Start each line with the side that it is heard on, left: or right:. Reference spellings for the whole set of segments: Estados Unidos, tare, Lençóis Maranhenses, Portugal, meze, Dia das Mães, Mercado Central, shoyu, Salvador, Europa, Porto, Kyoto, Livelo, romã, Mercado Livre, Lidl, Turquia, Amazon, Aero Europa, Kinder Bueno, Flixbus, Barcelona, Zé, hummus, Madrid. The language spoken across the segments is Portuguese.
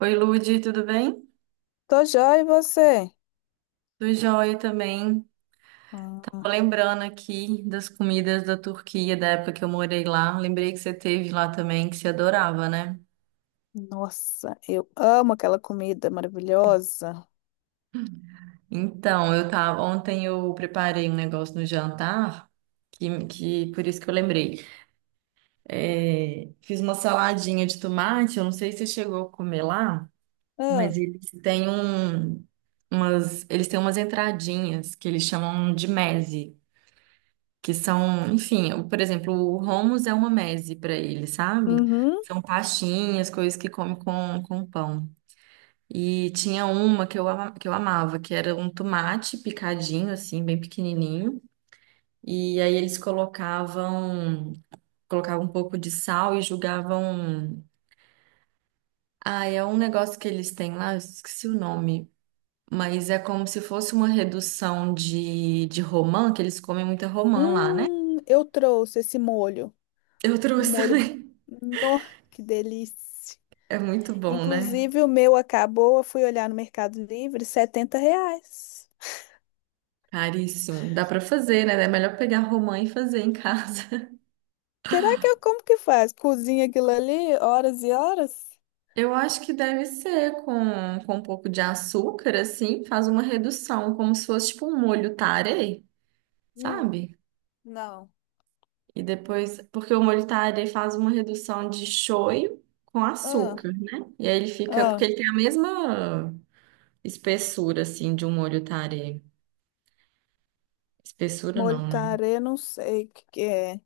right: Oi, Lude, tudo bem?
left: Tô joia, e você?
right: Tudo jóia também. Tava
left: Ah,
right: lembrando aqui das comidas da Turquia, da época que eu morei lá. Lembrei que você teve lá também, que você adorava, né?
left: nossa, eu amo aquela comida maravilhosa.
right: Então, eu tava, ontem eu preparei um negócio no jantar, que por isso que eu lembrei. É, fiz uma saladinha de tomate, eu não sei se você chegou a comer lá,
left: Ah,
right: mas eles têm um, umas, eles têm umas entradinhas que eles chamam de meze. Que são, enfim, por exemplo, o hummus é uma meze para ele, sabe?
left: uhum.
right: São pastinhas, coisas que come com pão. E tinha uma que que eu amava, que era um tomate picadinho, assim, bem pequenininho. E aí eles colocavam, colocavam um pouco de sal e jogavam. Ah, é um negócio que eles têm lá, eu esqueci o nome. Mas é como se fosse uma redução de romã, que eles comem muita romã lá, né?
left: Eu trouxe esse molho.
right: Eu
left: Um
right: trouxe
left: molho.
right: também.
left: Nó, que delícia.
right: É muito bom, né?
left: Inclusive, o meu acabou. Eu fui olhar no Mercado Livre, R$ 70.
right: Caríssimo. Dá pra fazer, né? É melhor pegar romã e fazer em casa.
left: Será que eu como que faz? Cozinha aquilo ali horas e horas?
right: Eu acho que deve ser com um pouco de açúcar, assim, faz uma redução, como se fosse tipo um molho tare,
left: Hum,
right: sabe?
left: não.
right: E depois, porque o molho tare faz uma redução de shoyu com
left: Ah,
right: açúcar, né? E aí ele fica, porque
left: ah,
right: ele tem a mesma espessura, assim, de um molho tare. Espessura
left: molho
right: não, né?
left: tarê, não sei o que que é.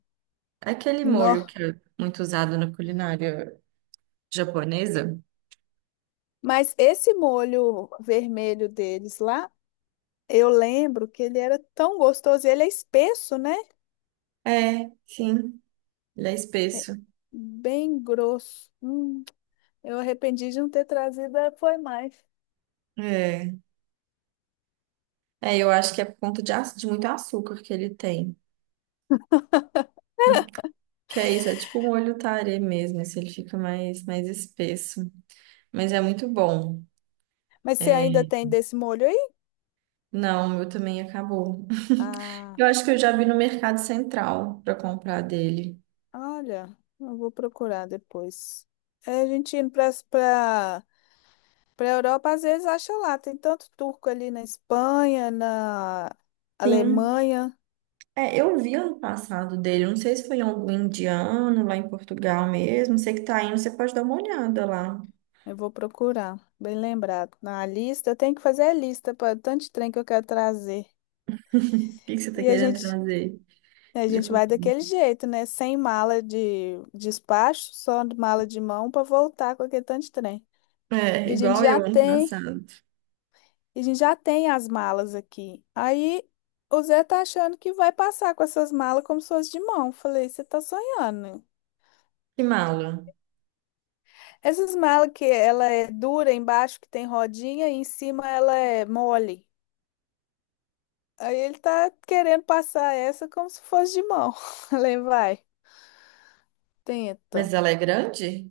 right: É aquele molho
left: Nó.
right: que é muito usado na culinária japonesa.
left: Mas esse molho vermelho deles lá, eu lembro que ele era tão gostoso. Ele é espesso, né?
right: É, sim. Ele é
left: É
right: espesso.
left: bem grosso. Eu arrependi de não ter trazido, foi mais.
right: É. É, eu acho que é por conta de muito açúcar que ele tem. Que é isso, é tipo um molho tarê mesmo, esse ele fica mais, mais espesso. Mas é muito bom.
left: Mas você ainda
right: É,
left: tem desse molho aí?
right: não, o meu também acabou.
left: Ah,
right: Eu acho que eu já vi no Mercado Central para comprar dele.
left: olha, eu vou procurar depois. É, a gente indo para para para Europa, às vezes acha lá. Tem tanto turco ali na Espanha, na
right: Sim.
left: Alemanha.
right: É, eu vi ano passado dele, não sei se foi em algum indiano lá em Portugal mesmo. Sei que tá indo, você pode dar uma olhada lá. O
left: Eu vou procurar, bem lembrado. Na lista, eu tenho que fazer a lista para tanto de trem que eu quero trazer.
right: que que você tá
left: E a
right: querendo
left: gente,
right: trazer
left: a
right: de
left: gente vai
right: comida?
left: daquele jeito, né? Sem mala de despacho, só de mala de mão para voltar com aquele tanto de trem. E
right: É,
left: a gente
right: igual
left: já
right: eu ano
left: tem,
right: passado.
left: e a gente já tem as malas aqui. Aí o Zé tá achando que vai passar com essas malas como se fosse de mão. Falei, você tá sonhando.
right: Que mala.
left: Essas malas que ela é dura embaixo, que tem rodinha, e em cima ela é mole. Aí ele tá querendo passar essa como se fosse de mão. Falei, vai,
right: Mas
left: tenta.
right: ela é grande?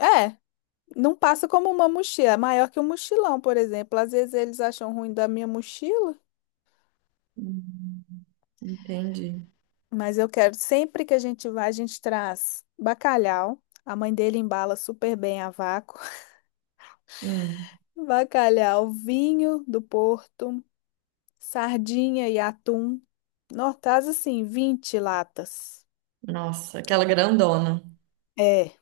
left: É, é, não passa como uma mochila, é maior que um mochilão, por exemplo. Às vezes eles acham ruim da minha mochila,
right: Hum, entendi.
left: mas eu quero, sempre que a gente vai, a gente traz bacalhau. A mãe dele embala super bem a vácuo.
right: Hum,
left: Bacalhau, vinho do Porto, sardinha e atum. Nós traz assim 20 latas.
right: nossa, aquela grandona.
left: É.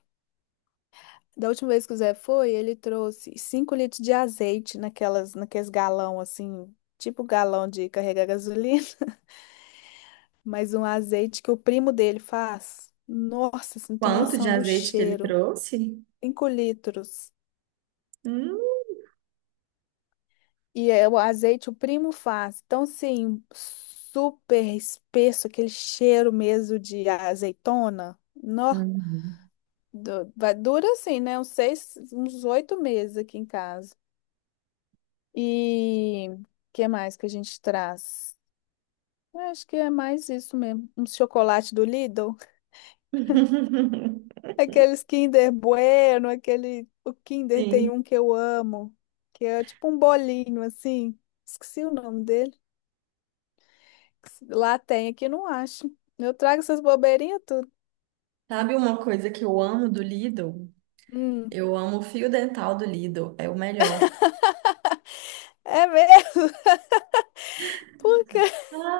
left: Da última vez que o Zé foi, ele trouxe 5 litros de azeite naqueles galão assim, tipo galão de carregar gasolina, mas um azeite que o primo dele faz. Nossa, você não tem
right: Quanto de
left: noção do
right: azeite que ele
left: cheiro.
right: trouxe?
left: 5 litros.
right: Hum.
left: E é o azeite o primo faz. Então, sim, super espesso, aquele cheiro mesmo de azeitona. Nó,
right: Uhum.
left: dura assim, né? Uns 6, uns 8 meses aqui em casa. E o que mais que a gente traz? Eu acho que é mais isso mesmo. Um chocolate do Lidl. Aqueles Kinder Bueno, aquele. O Kinder tem
right: Sim.
left: um que eu amo, que é tipo um bolinho assim. Esqueci o nome dele. Lá tem, aqui não acho. Eu trago essas bobeirinhas tudo.
right: Sabe uma coisa que eu amo do Lidl?
left: Hum.
right: Eu amo o fio dental do Lidl, é o melhor.
left: É mesmo? Por quê?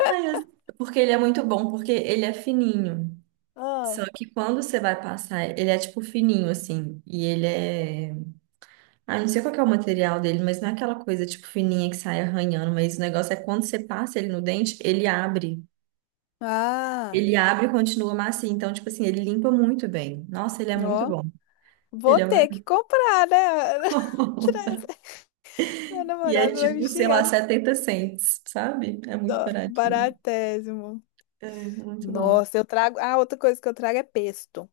right: Ai, eu- porque ele é muito bom, porque ele é fininho.
left: Ah,
right: Só que quando você vai passar, ele é tipo fininho assim, e ele é Ah, não sei qual que é o material dele, mas não é aquela coisa tipo fininha que sai arranhando, mas o negócio é quando você passa ele no dente, ele abre.
left: ah,
right: Ele abre e continua macio. Então, tipo assim, ele limpa muito bem. Nossa, ele é muito
left: ó.
right: bom.
left: Vou
right: Ele é
left: ter que
right: maravilhoso.
left: comprar, né? Trazer. Meu
right: E é
left: namorado vai me
right: tipo, sei
left: xingar.
right: lá, 70 cents, sabe? É muito
left: Ó,
right: baratinho.
left: baratésimo.
right: É, muito bom.
left: Nossa, eu trago. Ah, outra coisa que eu trago é pesto.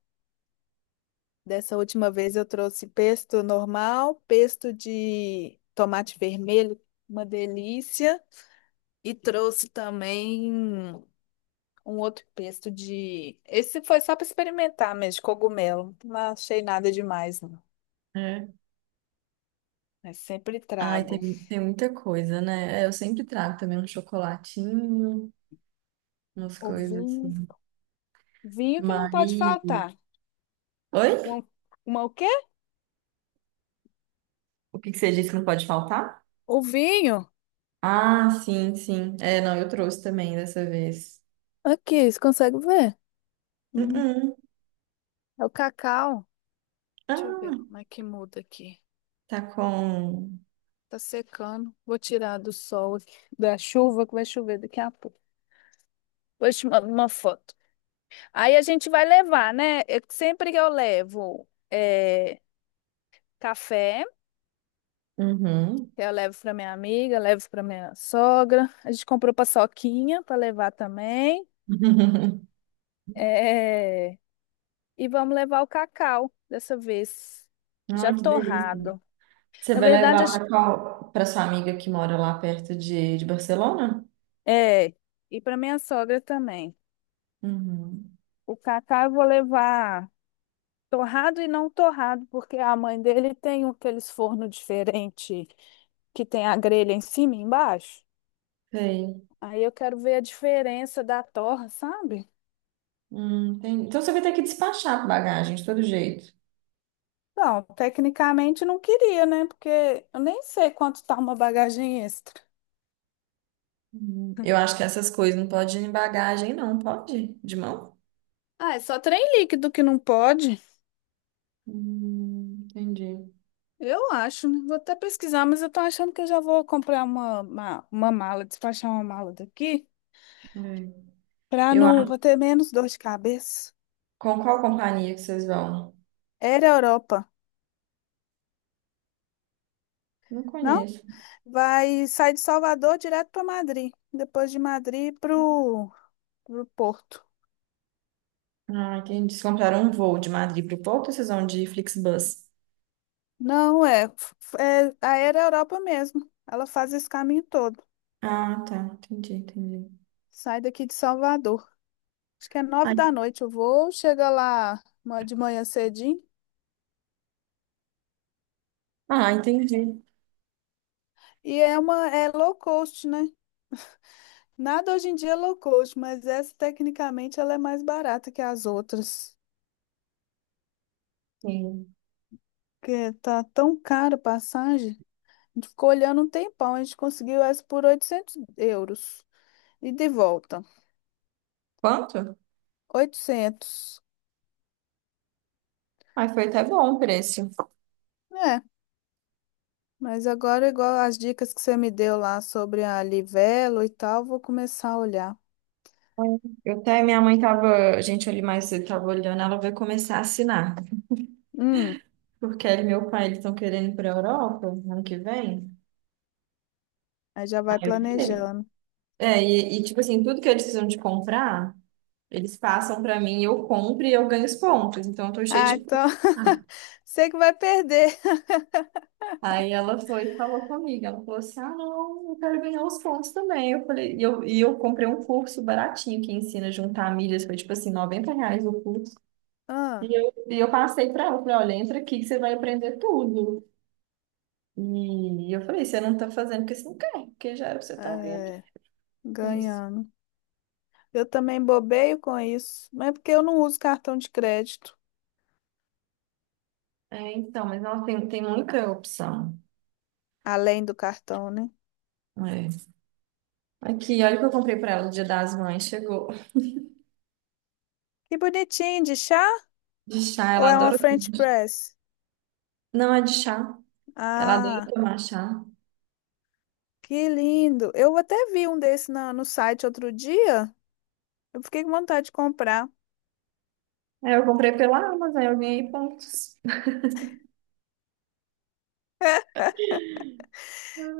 left: Dessa última vez eu trouxe pesto normal, pesto de tomate vermelho, uma delícia, e trouxe também um outro pesto de. Esse foi só para experimentar mesmo, de cogumelo. Não achei nada demais, não.
right: É.
left: Mas sempre
right: Ai,
left: trago.
right: tem, tem muita coisa, né? É, eu sempre trago também um chocolatinho, umas
left: O
right: coisas
left: vinho.
right: assim.
left: Vinho que não
right: Mas.
left: pode faltar.
right: Oi?
left: Uma, uma o quê?
right: O que que você disse que não pode faltar?
left: O vinho.
right: Ah, sim, sim. É, não, eu trouxe também dessa vez.
left: Aqui, você consegue ver? Hum,
right: Uh-uh.
left: É o cacau. Deixa eu ver
right: Ah,
left: como é que muda aqui.
right: tá com.
left: Tá secando. Vou tirar do sol, aqui, da chuva, que vai chover daqui a pouco. Vou te mandar uma foto. Aí a gente vai levar, né? Sempre que eu levo café,
right: Uhum.
left: que eu levo para minha amiga, levo para minha sogra. A gente comprou paçoquinha para levar também. É, e vamos levar o cacau dessa vez, já
right: Ai, que delícia.
left: torrado.
right: Você
left: Na
right: vai
left: verdade,
right: levar para qual? Para sua amiga que mora lá perto de Barcelona?
left: é, e para minha sogra também.
right: Uhum.
left: O cacau eu vou levar. Torrado e não torrado, porque a mãe dele tem aqueles forno diferente que tem a grelha em cima e embaixo.
right: Sei.
left: Aí eu quero ver a diferença da torra, sabe?
right: Tem... Então você vai ter que despachar bagagem de todo jeito.
left: Não, tecnicamente não queria, né? Porque eu nem sei quanto tá uma bagagem extra.
right: Eu acho que essas coisas não pode ir em bagagem, não, pode? De mão?
left: Ah, é só trem líquido que não pode.
right: Entendi.
left: Eu acho, né? Vou até pesquisar, mas eu tô achando que eu já vou comprar uma mala, despachar uma mala daqui,
right: É.
left: pra
right: Eu
left: não,
right: acho.
left: pra ter menos dor de cabeça.
right: Com qual companhia que vocês vão?
left: Era Europa.
right: Não
left: Não,
right: conheço.
left: vai sair de Salvador direto para Madrid. Depois de Madrid para o Porto.
right: Ah, entendi. Vocês compraram um voo de Madrid para o Porto, ou vocês vão de Flixbus?
left: Não, é, f- é a Aero Europa mesmo. Ela faz esse caminho todo.
right: Ah, tá. Entendi, entendi.
left: Sai daqui de Salvador. Acho que é nove
right: Ai,
left: da noite o voo. Chega lá de manhã cedinho.
right: ah, entendi.
left: E é uma é low cost, né? Nada hoje em dia é low cost, mas essa tecnicamente ela é mais barata que as outras.
right: Sim.
left: Porque tá tão cara a passagem. A gente ficou olhando um tempão. A gente conseguiu essa por 800 euros. E de volta.
right: Quanto?
left: 800.
right: Ai, foi até bom o preço.
left: É, mas agora, igual as dicas que você me deu lá sobre a Livelo e tal, vou começar a olhar.
right: Foi. Eu até, minha mãe tava, a gente, ali mais cedo tava olhando, ela vai começar a assinar.
left: Hum,
right: Porque ele e meu pai, eles estão querendo ir pra Europa ano que vem.
left: aí já
right: Aí
left: vai
right: eu falei.
left: planejando.
right: É, tipo assim, tudo que eles precisam de comprar, eles passam pra mim, eu compro e eu ganho os pontos. Então eu tô cheia de
left: Ah,
right: pontos.
left: então. Sei que vai perder.
right: Aí ela foi e falou comigo, ela falou assim, ah, não, eu quero ganhar os pontos também. Eu falei, e eu comprei um curso baratinho que ensina a juntar milhas, foi tipo assim, 90 reais o curso.
left: Ah,
right: E eu passei para ela, falei, olha, entra aqui que você vai aprender tudo. E eu falei, você não tá fazendo porque você não quer, porque já era pra você tá ganhando
left: é,
right: com isso.
left: ganhando. Eu também bobeio com isso, mas é porque eu não uso cartão de crédito,
right: É, então, mas ela tem, tem muita opção.
left: além do cartão, né?
right: É. Aqui, olha o que eu comprei para ela no Dia das Mães, chegou.
left: Que bonitinho, de chá?
right: De chá,
left: Ou
right: ela
left: é uma
right: adora.
left: French press?
right: Não é de chá, ela adora
left: Ah,
right: tomar chá.
left: que lindo. Eu até vi um desse no site outro dia. Eu fiquei com vontade de comprar. O
right: Aí eu comprei pela Amazon, eu ganhei pontos.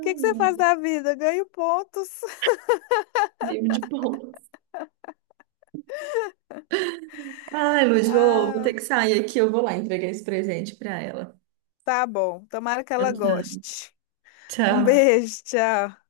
left: que que você faz da vida? Ganho pontos.
right: vivo de pontos. Ai, Luz, vou, vou ter
left: Ah,
right: que sair aqui, eu vou lá entregar esse presente pra ela.
left: tá bom. Tomara que ela
right: Tá.
left: goste. Um
right: Tchau.
left: beijo, tchau.